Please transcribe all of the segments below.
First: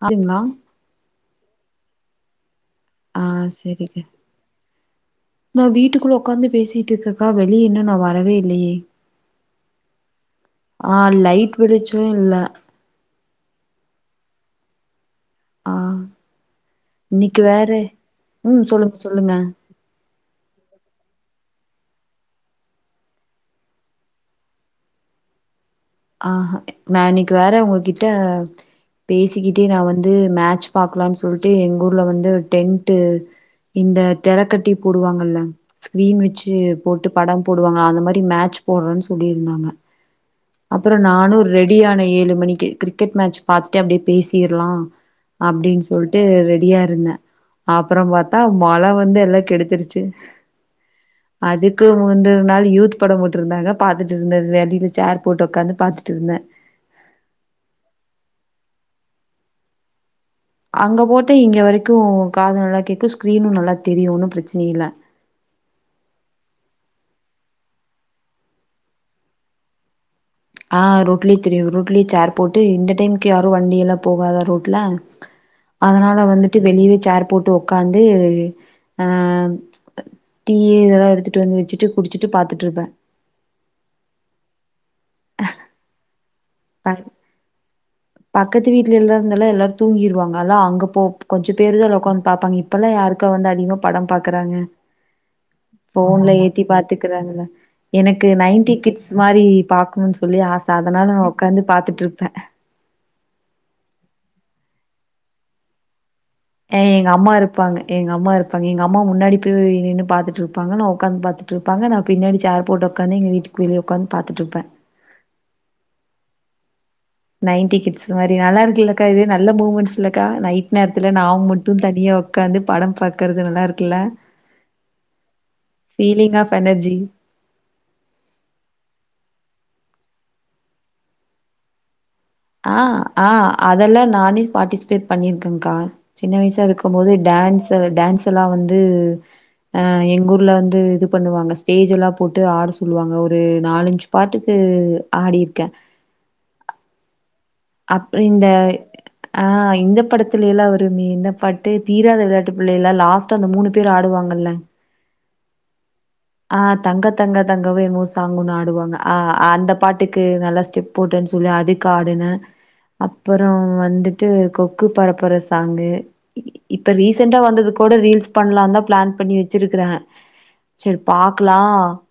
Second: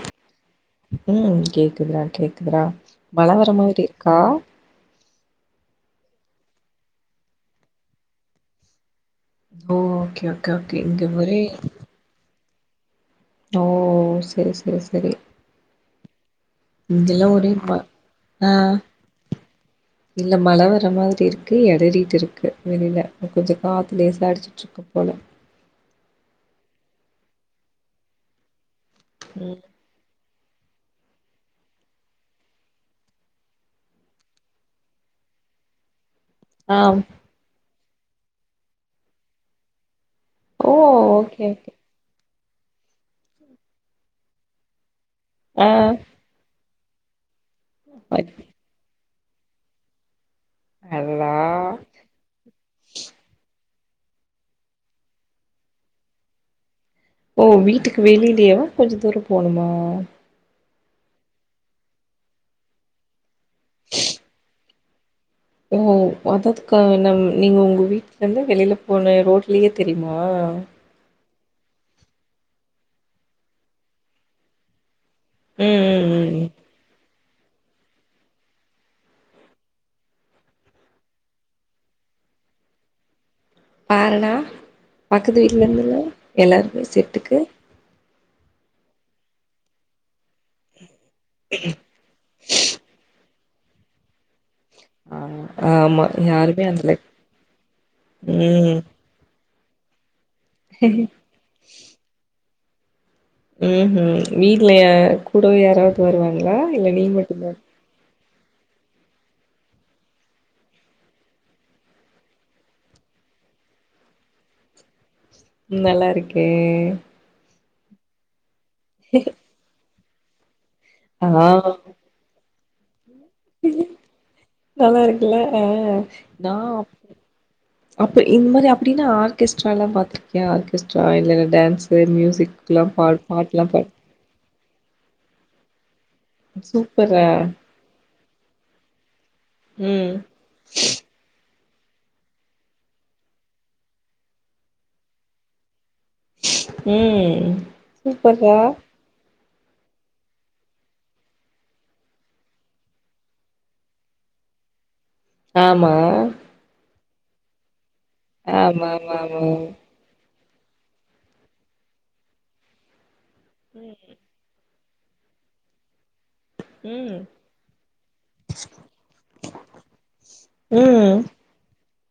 அப்டிங்ளா உம் கேக்குதுறா கேக்குதுறா ஆ மழ வர மாரி செரிங்க இருக்கா நா வீட்டுக்குள்ள உக்காந்து பேசிட்டு இருக்கக்கா வெளிய இன்னு நா வரவே இல்லயே ஓ! Okay, okay, okay. ஆ இங்க ஒரே லைட் வெளிச்சோ இல்ல ஓ செரி செரி செரி ஆ இங்யெல்லா இன்னைக்கு ஒரே வேற ப ஆ ம் சொல்லுங்க சொல்லுங்க இல்ல மழ வர மாரி இருக்கு கு எடறிட்டு இருக்கு வெளில கொஞ்ச காத்து லேச அடிச்சுட்டு இருக்கு போல அஆ நா இன்னிக்கு வேற உங்ககிட்ட ம். பேசிக்கிட்டே நா வந்து மே சு பாக்கலான்னு சொல்ட்டு எங்க ஊர்ல வந்து டென்ட் இந்த தெரக்கட்டி போடுவாங்கல்ல [unintelligible] வெச்சு ஆ. போட்டு படம் போடுவாங்களா அந்த மாரி மேட்ச் போற்றோன்னு சொல்லி இருந்தாங்க ஓ! அப்பறோ நானு ஓகே, ஓகே. ரெடி ஆன ஏழு மணி கி கிரிக்கெட் மேட்ச் பாத்துட்டு அப்டே பேசிர்லா ஆ. அப்டின்னு சொல்ட்டு ரெடியா என்ன அப்புறோ பாத்தா மழ வந்து ல்ல கெடுத்துருச்சு அடடா! அதுக்கு முந்தன் நாள் யூத் படம் போட்டிருந்தாங்க பாத்துட்டு இருந்தது [unintelligible] சார் போட் உக்காந்து பாத்துட்டு இருந்தே ஓ வீட்டுக்கு வெளிலேவா கொஞ்ச தூரம் போணுமா அங்க போட்டு இங்க வரைக்கும் காத நல்லா கே்க ஸ்கரீனும் நல்லா தெரியும்ன்னும் பிரச்சின இல்லை ஓ அததுக்கு நம் நீங்க உங்க வீட்ல இருந்து வெளியில போன ரோட்லயே தெரியுமா ஆ ரோ கில்லே தெரியு ரோட்லய சேர் போட்டு இந்த டைம்கு யாரோ வண்டி எல்லா போவாதா ரோட்ல ம், அதனால ம், ம். வந்துட்டு வெளிவே சார் போட்டு உக்காந்து அ டீ இதெல்லா எடுத்துட்டு வந்து வச்சுட்டு குடிச்சுட்டு பாத்துட்டு இருப்பே பாருடா பக்கத்து வீட்ல இருந்துல்ல எல்லாருமே ப செட்டுக்கு பக்கத்து வீட்ல எல்லா இருந்தல்லாம் எல்லாரும் தூங்கிருவாங்க அதா அங்க போ கொஞ்சம பேருதா உக்காந்து பாப்பாங்க இப்பல்ல யாருக்கு இப்ப வந்து அதிகமா படம் பாக்குறாங்க ஆ ஆமா போன்ல யாருமே ஏத்தி அந்தல பாத்துக்கறாங்க எனக்கு ம் நைன்டி கிட்ஸ் மாரி பாக்கனு சொல்லி ஆசா அதனால நா உக்காந்து பாத்துட்டு இருப்பே ம் ஹூம் வீட்ல எ கூடவே யாராவது வருவாங்களா இல்ல நீ மட்டும்தானா ப்பங்க எங்க அம்மா முன்னாடி போய் நின்னு பாத்துட்டு இருப்பாங்க நா உட்காந்து பாத்துட்டு இருப்பாங்க நா பின்னாடி ச்சேர் போட்டு உக்காந்து எங்க வீட்டுக்கு வெளிய உட்காந்து பாத்துட்டு இருப்பே நல்லா இருக்கே நைன்ட்டி கிட்ஸ் மாரி நல்லா இருக்கு கீழ கை வை நல்லா மூமெண்ட்ஸ் இல்லைக்கா நைட் நேரத்துல நா ஆ மட்டும் தனியா உட்காந்துப் படம் பாக் நல்லா இருக்குல்ல அ ஃபீலிங் ஆஃப் நா அப் எனர்ஜி. அப்ப இந்த மாரி அப்டின்னா ஆர்கெஸ் கெஸ்ட்ராலா பாத்ருக்கியா ஆர்கெஸ்ட்ரா இல்ல இல்ல டான்ஸ்ஸு மியூசிக் அ அ அதெல்லாம் நானே பார்டிஸ் பேட் பண்ணியிருக்கங்க்கா சின்ன வயசா இருக்கும்போது சூப்பர்ரா டான்ஸ் அது டான்ஸ் எல்லாம் வந்து அ ம் எங்க ஊர்ல வந்து இது பண்ணுவாங்க ஸ்டேஜ் எல்லா போட்டு ஆட சொல்லுவாங்க ஒரு நாலஞ்சு பாட்டுக்கு ஆடிருக்கே ம் அப்பறம் இந்த சூப்பர்ரா அ இந்த படத்துலயெல்லா வருமே இந்தப்பாட்டு தீராத விளையாட்டு பிள்ளைல லாஸ்ட்டா அந்த மூணு பேரு ஆடுவாங்கல்ல ஆமா ஆ தங்க தங்க தங்கவே மோஸ் சாங்க் ஒன்னு ஆமா ஆடுவாங்க அ ஆமா ஆமா அ அந்த பாட்டுக்கு நல்லா ஸ்டெப் போட்டேன்னு சொல்லி அதுக்கு ஆடுனே அப் அப்பறம் வந்துட்டு கொக் குப் பறப்பற சாங்கு இ இப்ப ம் ரீசென்ட்டா வந்தது கோட ரீல்ஸ் பண்லாந்தா பிளான் பண்ணி வெச்சிருக்கிறே செரி ம் பாக்லா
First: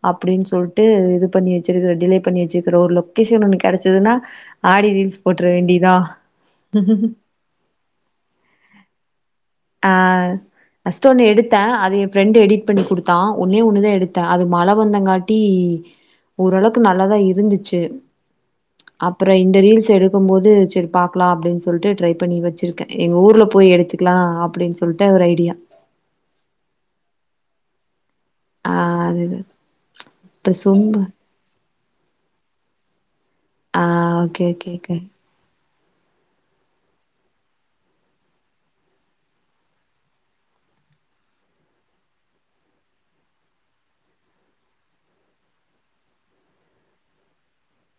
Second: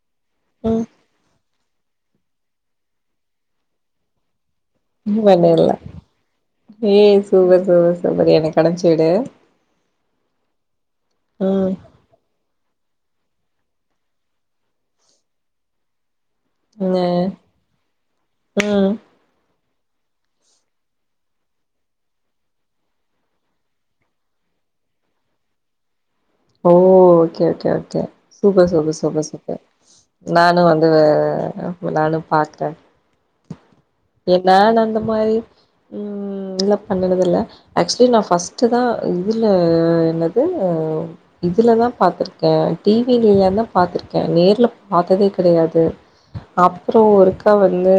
அப்டின் ம் சொல்ட்டு இது பண்ணி வெச் செரி இதுல டிலே பண்ணி வெச்சிக்குறோ லொகேஷன் ஒன்னு கெடைச்சிதுனா ஆடி ரீல்ஸ் உள்ளே உட்லே வேண்டியதா. ஏய் சூப்பர் சூப்பர் சூப்பர் எனக் கெடைச் தகடே ஆ ஃபர்ஸ்ட்டு ஒன்னு எடுத்தே ம் அது எ ஃப்ரெண்ட்டு எடிட் பண்ணி கொடுத்தா ஒன்னே ஒன்னுதா எடுத்தே அது மழ வந்தேங்காட்டி ஓரளவுக்கு என்ன நல்லாதா இருந்துச்சு ம் அப்புற இந்த ரீல்ஸ் தெடுக்கும் போது செரி பாக்குலா அப்டின்னு சொல்ட்டு ட்ரை பண்ணி வெச்சிருக்கே எங்க ஊர்ல போய் எடுத்துக்குலா அப் புடின் சொல்ட்டு ஒரு ஐடியா ஓ ஓகே ஓகே ஓகே சூப்பர் ஆ சூப்பர் சூப்பர் அதுதா சூப்பர் இப்ப நானு வந்து சொம்ப வ அ போலான்னு பாத்தே ஆ ஓகே ஓகே என்னன் ஓகே அந்த மாரி ம் இல்ல பண்ணனது இல்ல ஆக்சுவலி நா ஃபஸ்ட்டு தா இதுல என்னது இதுலதா பாத்துருக்கே டி விலந் தா பாத்துருக்கே நேர்ல பாத்ததே கிடையாது அப்புறோ ஒருக்கா வந்து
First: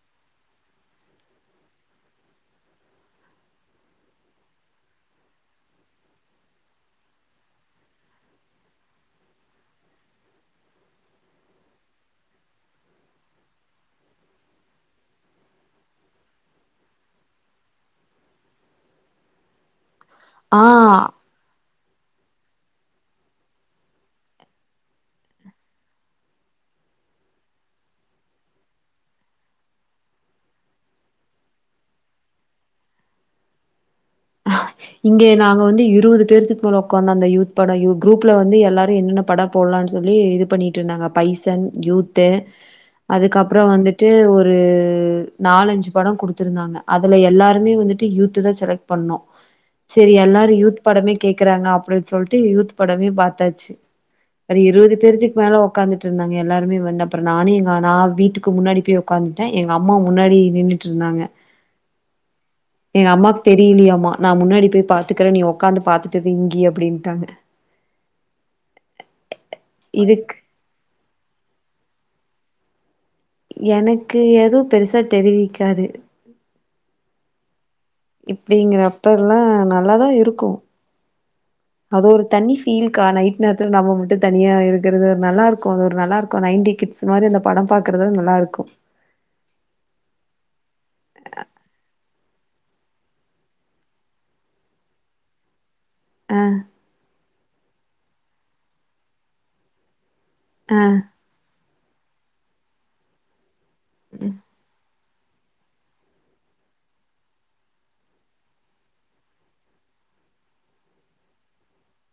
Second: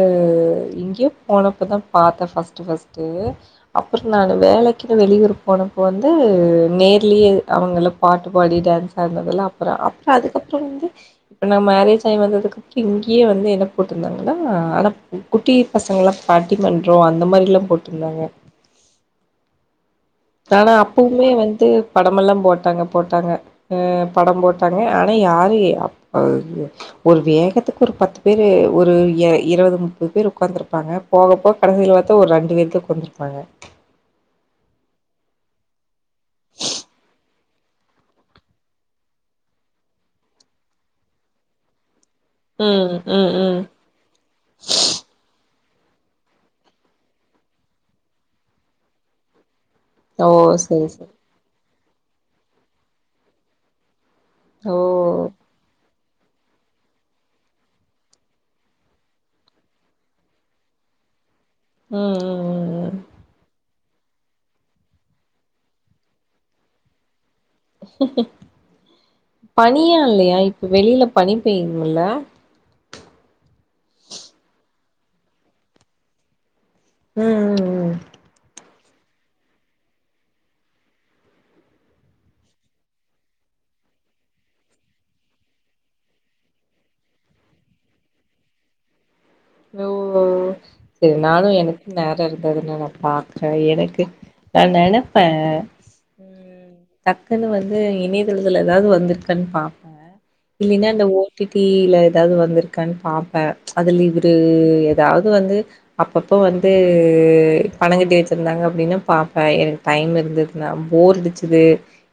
ங்கியோ போனப்ப தா பாத்தே ஃபர்ஸ்ட்டு ஃபர்ஸ்ட்டு அப்புறோ நானு வேலைக்கின்னு வெளியூர் போனப்போ வந்து நேர்லியயே அவங்கள பாட்டு பாடி டேன்ஸ் ஆட்னதல்லா அப்புறோ அப்புறோ அதுக்கப்புறோ வந்து இப்போ நா மேரேஜ் ஆயி வந்ததுக்கப்பு இங்கேயே வந்து என்ன போட்ருந்தாங்கன்னா ஆனா [unintelligible] குட்டி பசங்கல்லா பட்டி மன்றோ அந்த மாரில்லா போட்ருந்தாங்க ஆனா ஆ அப்பவுமே வந்து படமெல்லாம் போட்டாங்க போட்டாங்க ஆ படம் போட்டாங்க ஆனா யாரு [unintelligible] ஒரு வேகத்துக்கு ஒரு பத்து பேரு ஒரு எ இருவது முப்பது பேர் உக்காந்துருப் ப்பாங்க போக போக் கடசில பாத்தா ஒரு ரெண்டு பேத்துக் [unintelligible] இங்கே நாங்க வந்து இ இருவுது தேர்த்துக்கு மேல ஒக்காந்து அந்த யூத் படயு குரூப்புல வந்து எல்லாரு என்னென்ன படப் போட்லான் சொல்லி இது பண்ணிட்டு இருந்தாங்க பைசன் யூத் து ம் ம் ம் அதுக்கப்புறோ வந்துட்டு ஒரு நாலஞ்சு படோ குடுத்துருந்தாங்க அதுல எல்லாருமே வந்துட்டு யூத்து தா செலக்ட் பண்ணோ சேரி ஓ எல்லாரு யூத் செரி செரி படமே கேக்குறாங்க அப் அப்படின்னு சொல்லிட்டு யூத் படமே பார்த்தாச்சு ஒரு ஓ இருபது பேருத்துக்கு மேல உக்காந்து ட்டு இருந்தாங்க எல்லாருமே வந்து அப்புறம் நானும் எங்க நான் வீட்டுக்கு முன்னாடி போய் உக்காந்துட்டேன் எங்க அம்மா முன்னாடி நின்னுட்டு இருந்தாங்க ம் ம்ம்ம் லியாம்மா நான் முன்னாடி போய் பாத்துக்கறன் நீ உக்காந்து பாத்துட்டிரு இங்கய அப்படின்ட்டாங்க பனியா இதுக்கு இல்லையா இப்ப வெளியில பண்ணிப்பயங்களல எனக்கு ஏதோ பெருசா தெரிவிக்காது உஹம் உம் உம் இப்படிங்கறப்ப எல்லாம் நல்லாதான் இருக்கும் அது ஒரு தனி ஃபீல்கா நைட் நேரத்துல நம்ம மட்டும் தனியா இருக்கறிறது நல்லா இருக்கும் அது ஒரு நல்லா இருக்கும் நைன்டி கிட்ஸ் மாதிரி அந்த படம் பாக்குறது நல்லா இருக்கும் ஓ சரி நானும் எனக்கு ந இருந்தது நா பாக்குறேன் எனக்கு நா நினைப்பேன் ஆ உம் டக்குன்னு வந்து வந்து இணையதளத்தில்ல ஏதாவது வந்திருக்கன்னு பாப்பேன் ஆ இல்னா இந்த ஓ டி டி ஏதாவது வந்திருக்கான பாப்பேன் தூ ஏாவது வந்து அப்பப்ப வந்து பணங்கட்டி வச்சிருந்தாங்க அப்படின்னா பாப்பேன் எனக்கு டைம் இருந்ததுன்ன போர்டிச்சது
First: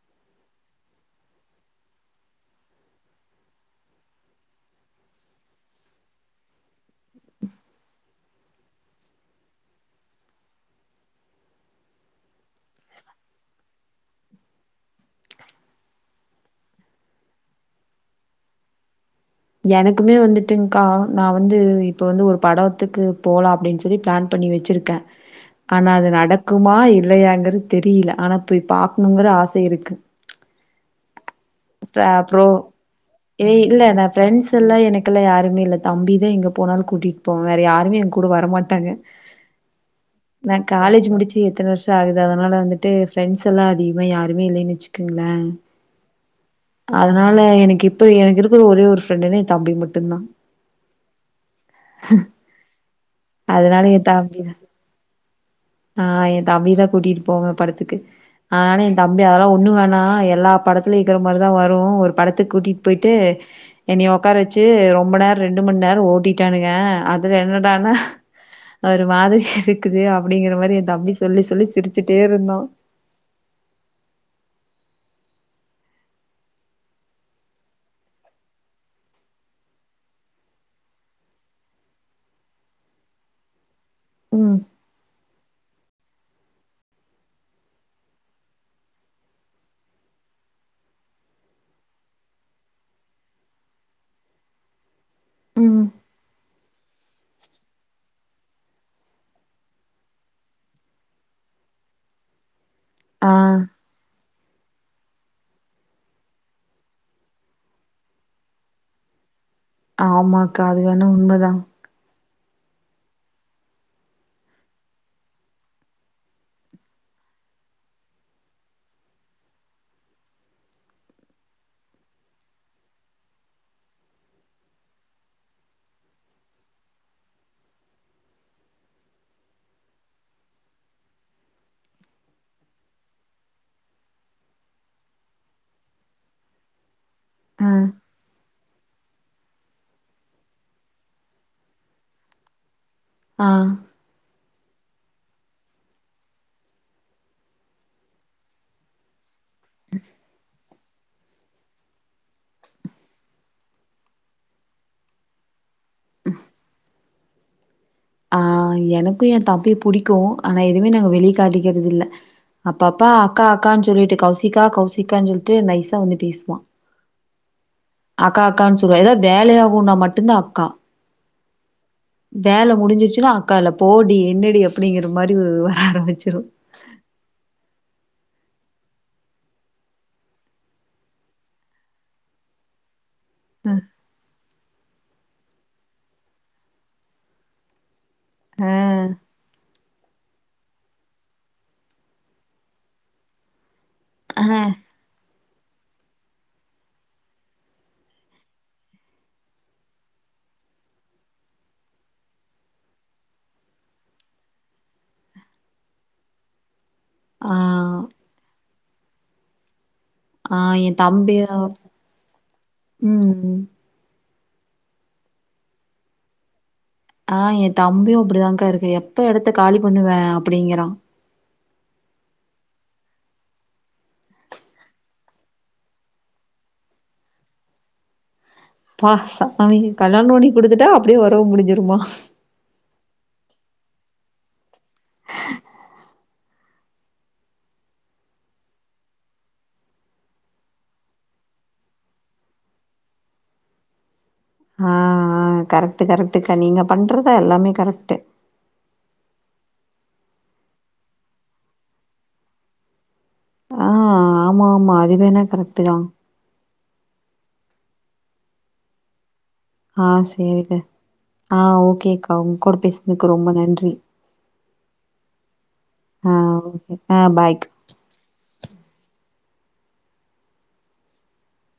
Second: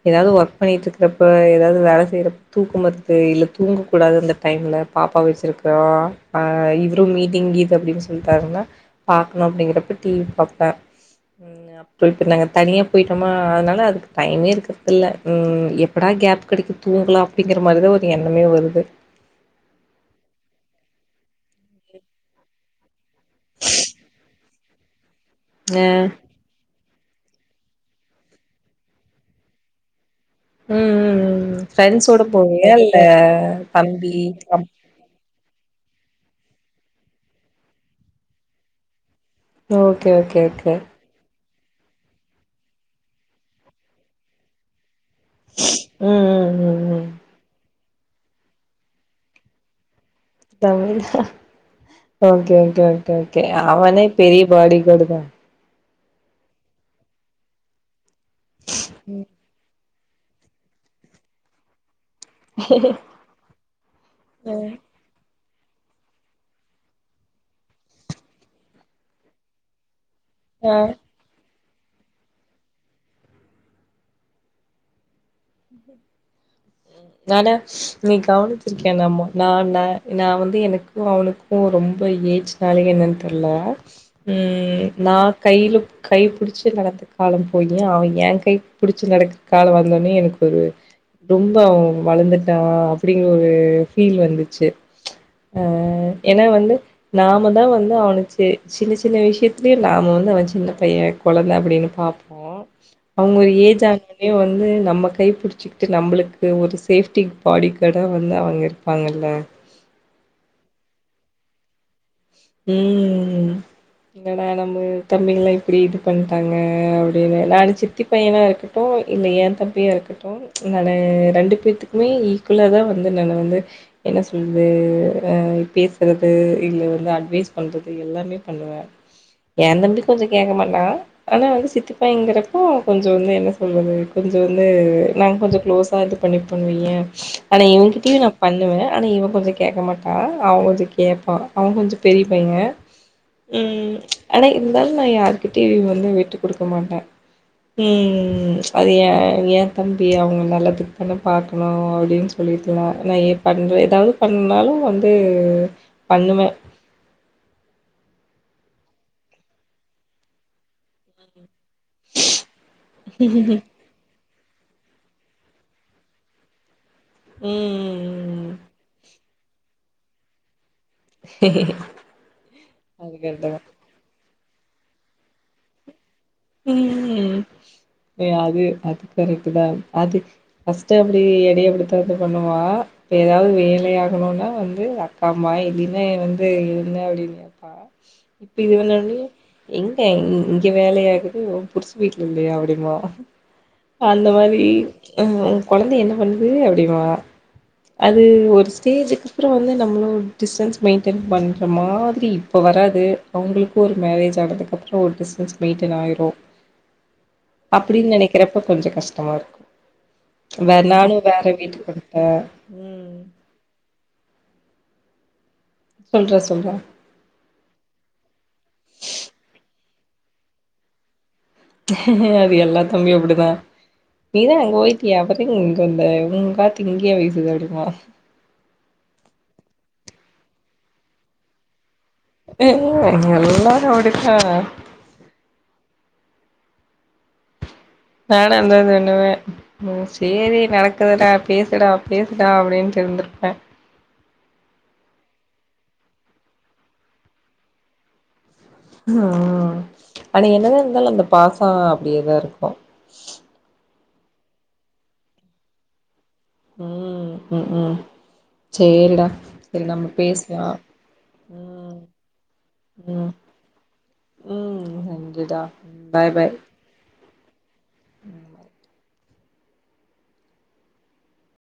ஏதாவது ஒர்க் பண்ணிட்டு இருக்கிறப்ப ஏதாவது வேலை செய்யற தூக்க மறுது இல்ல தூங்கக்கூடாது அந்த டைம்ல பாப்பா வச்சிருக்கிறோம்ஹ் மீட்டிங் இது அப்படின்னு சொல்லிட்டாருன்னா பாார்கக்கணும் அப்படிங்கறப்ப டிவி பாார்ப்பன் அப்புறம் இப்ப நாங்க தனியா போயிட்டோம்மா அதனால அதுக்கு டைமே இருக்கறத இல் எப்படா கேப் கிடைக்க தூங்கலாம் அப்படிங்கிற மாதிரிதா ஒரு எண்ணமே வருது எனக்குமே வந்துட்டு்கா நா வந்து இப்ப வந்து ஒரு படம் த்துக்கு போலா அப்டின் சொல்லி ப்ளன் பண்ணி வச்சிருக்க அ ஆனா ம் அது நடக்குமா இ இல்லையாங்கறது தெரியல ஆனா பேய் பாக்கணுங்கற ஆச இருக்கு ம் ம் ம் ட்ரா ஃப்ரெண்ட்ஸோட ப்ரோ போவியா இல்ல தம்பி மே இல்ல தம்பி தா எங்க போனாலு கூட்டிட்டு போவா வேற யாருமே எங் கூட வரமாட்டாங்க ஓகே ஓகே ஓகே சு எத்தன வருஷோ ஆகுது அதனால வந்துட்டு ப்ரெண்டஸ் எல்லா அதிகமா யாருமே இல்லின் வச்சு கங்ள ம் ம் ம் ம் அதனால எனக்கு இப் ப்போ எனக்கு இருக்கிற ஒரே ஒரு ஃப்ரண்டுனா எ தம்பி மட்டுந்தா Tamil okay okay okay okay அதனால அவனே என் பெரிய தம்பி பாடிகாடு தா ஆ எ தம்பிதா கூட்டிட்டு போவ படத்துக்கு அனால எ தம்பி ம் அதெல்லா ஒண்ணு வண் னா எல்லா படத்துலயு இக்கிற மாரி தா வரு ஒரு படத்துக்கு கூட்டிட் போய்ட்டு என்னிய உக்கார அ வச்சு ரொம்ப ந ரெண்டு மண் நேரோ ஓட்டிட்டானுங்க அதுல என்னடானா ஒரு மாதிரி இருக்குது அப் படிங்கற மாரி எ ஆ. தம்பி சொல்லி சொல்லி சிரிச்சிட்டே இருந்தா நானா நீ கவனிச்சிருக்கென்னம்மோ நா ந நா வந்து எனக்கு அவனுக்கு ரொம்ப ஏஜ்னால என்னன் தெர்ல ம் நா கையிலு கை புடிச்சு நடந்த காலம் போயி அவ ஏ கை புடிச்சு நடக்குற காலோ வந்தோன்னே எனக்கு ஒரு ரொம்ப அவ வளந்துட்டா அப்டிங்கிற ஒரு ஃபீல் வந்துச்சு ப்ச் ஆ ம். ஏனா வந்து நாமதா வந்து அவன சி சின்ன சின்ன விஷயத்துலே நாம வந்து அவன் சின்ன பைய கொழந்த அப்டின்னு பாப்போ ஆ. அவங்க ஒரு ஏஜ் ஆ [inaudible] னே வந்து நம்ம கை புடிச்சிக் ட்டு நம்மளுக்கு ஒரு சேஃப்டி பாடி கார்டா வந்து அவங்க இருப்பாங்கல்ல ஆமா அக்கா அது வேணா உண்மதா ம் என்னடா நம்ம தம்பிகல்லா இப்டி இது பண்ட்டாங்க அப்டினு நானு சித்தி பையனா இருக்கட்டு இல்ல எ தம்பியா இருக்கட்டு நானு ரெண்டு பேத்துக்குமே ஈக்குவலாதா வந்து நானு வந்து என்ன சொல்லது அ பேசுறது இல்ல வந்து அ ட்வேஸ் பண்றது எல்லாமே பண்ணுவ ஏ தம்பி கொஞ்சோ கேக்க மாட்டா ஆனா வந்து சித்தி பையங்கிறப்போ கொஞ்சோ வந்து என்ன சொல்றது கொஞ்சோ வந்து நாங்க கொஞ்சோ க்ளோஸா இது பண்ணிப்போன் வைய ஆனா ஆ. இவங்ககிட்டயு நா பண்ணுவ ஆனா இவெ கொஞ்சோ கேக்க மாட்டா அவெ கொஞ்சோ கேப்பா அவ கொஞ்சோ பெரிய பையங்க ஆ. ம் ச் ஆனா இருந்தாலு நா யாருக்கிட்டயு வந்து விட்டு குடுக்க மாட்ட ம் அது ஏ ஏ தம்பி அவங்க நல்லதுக்கு தான பாக்கணு அப்டின் சொல்லிட்லா நா ஏ பண்ற எதாவ்து பண்ணாலு வந்து பண்ணுவ அ எனக்கு என் தப்பி புடிக்கு ஆனா எதுமே நாங்க வெளிக்காட்டி க்கிறதில்ல அப்பப்பா அக்கா அக்கான்னு சொல்லிட்டு கௌஸ் சிக்கா கவுசிக்கான்னு சொல்லிட்டு நைஸா வந்து பேசுவா ம் அக்கா ம் அக்கான் சொல்லுவா எதாது வேலையாகுன்னா மட்டுந்தா அக்கா வேல முடிஞ்சிச்சுன்னா அதுக்கடுத்தவ அக்கால போடி என்ன டி அப்படிங்கிற மாரி ஒரு வர ஆரம்பிச்சு சிரு ம் ஏ அது அது கரெக்ட்டுதா அது ஃபஸ்ட் அப்படி என்னையே அப்டித்தாத்த பண்ணுவா இப்போ எதாவது அ, வேலையாகணுன்னா வந்து அக் ஆமா இல்லினா வந்து என்ன அப்டின்னு கேப்பா இப்ப இது [unintelligible] எங் ஏ இங் இங்கே வேலையாகு நீ ஓ புருஷ வீட்டுல இல்லையா அப்டிம்பா அந்த மாரி அ, அஹ் ஹ கொழந்த என்ன பண்ணுது அப்டிமா அது ஒரு ஸ்டேஜுக்கு அப்பறொ வந்து நம்மளு டிஸ்டன்ஸ் மெயின்டென் பண்ற மாதிரி இப்போ வராது அவங்களுக்கு ஒரு மேரேஜ் ஆனதுக்கப்புறொ ஒரு டிஸ்டன்ஸ் மெயின்டென் ஆயிரு ரு ஆ, அப்டின் நெனைக்கிறப்போ கொஞ்சொ கஷ்டமா ஆ இருக்கு வேற என் நானு வேற தம்பியும் வீட்டுக்கு வண்ட்டே உம் ம். சொல்றா சொல்றா ஆஹ் என் தம்பியும் அப்படிதான்கா இருக்கு எப்ப எடத்த காலி பண்ணுவ அப்படிங்கறான் அது எல்லா தம்பியு அப்பிடிதா நீதா அங்க போய்டியே அப்பற எ இங்க வந்த ஊங்காத்து இங் ஏ வீசுது அப்டின்வா பா ச அவைங்க கல்யா பண்ணி குடுத்துட்டா அப்டியே ஒறவு முடிஞ்சிருமா எல்லாரோ அப்பிடிதா நானா இந்தா பண்ணுவே ம் சேரி நடக்கு [unintelligible] பேசுடா பேசுடா அப்டின்டு இர்ந்துருப்பே அ அ கரெக்ட்டு கரெக்டுக்கா நீங்க பண்றதுதா எல்லாமே கரெக்ட்டு ம் ம் ஆனா என்னதா இருந்தாலு அந்த பாசோ அப்டியேதா இருக்கோ ஆ ஆமா ஆமா அதுவேணா கரெக்ட்டு தா ம் ம் ம் சேரிடா சரி நம்ம அ பேசலா செரி அ ம் ஓகே க்கா உங் கூட பேஸ்னுக்கு ரொம்ப நன்றி [unintelligible] நன்றி டா அ ஓகே அ பாய்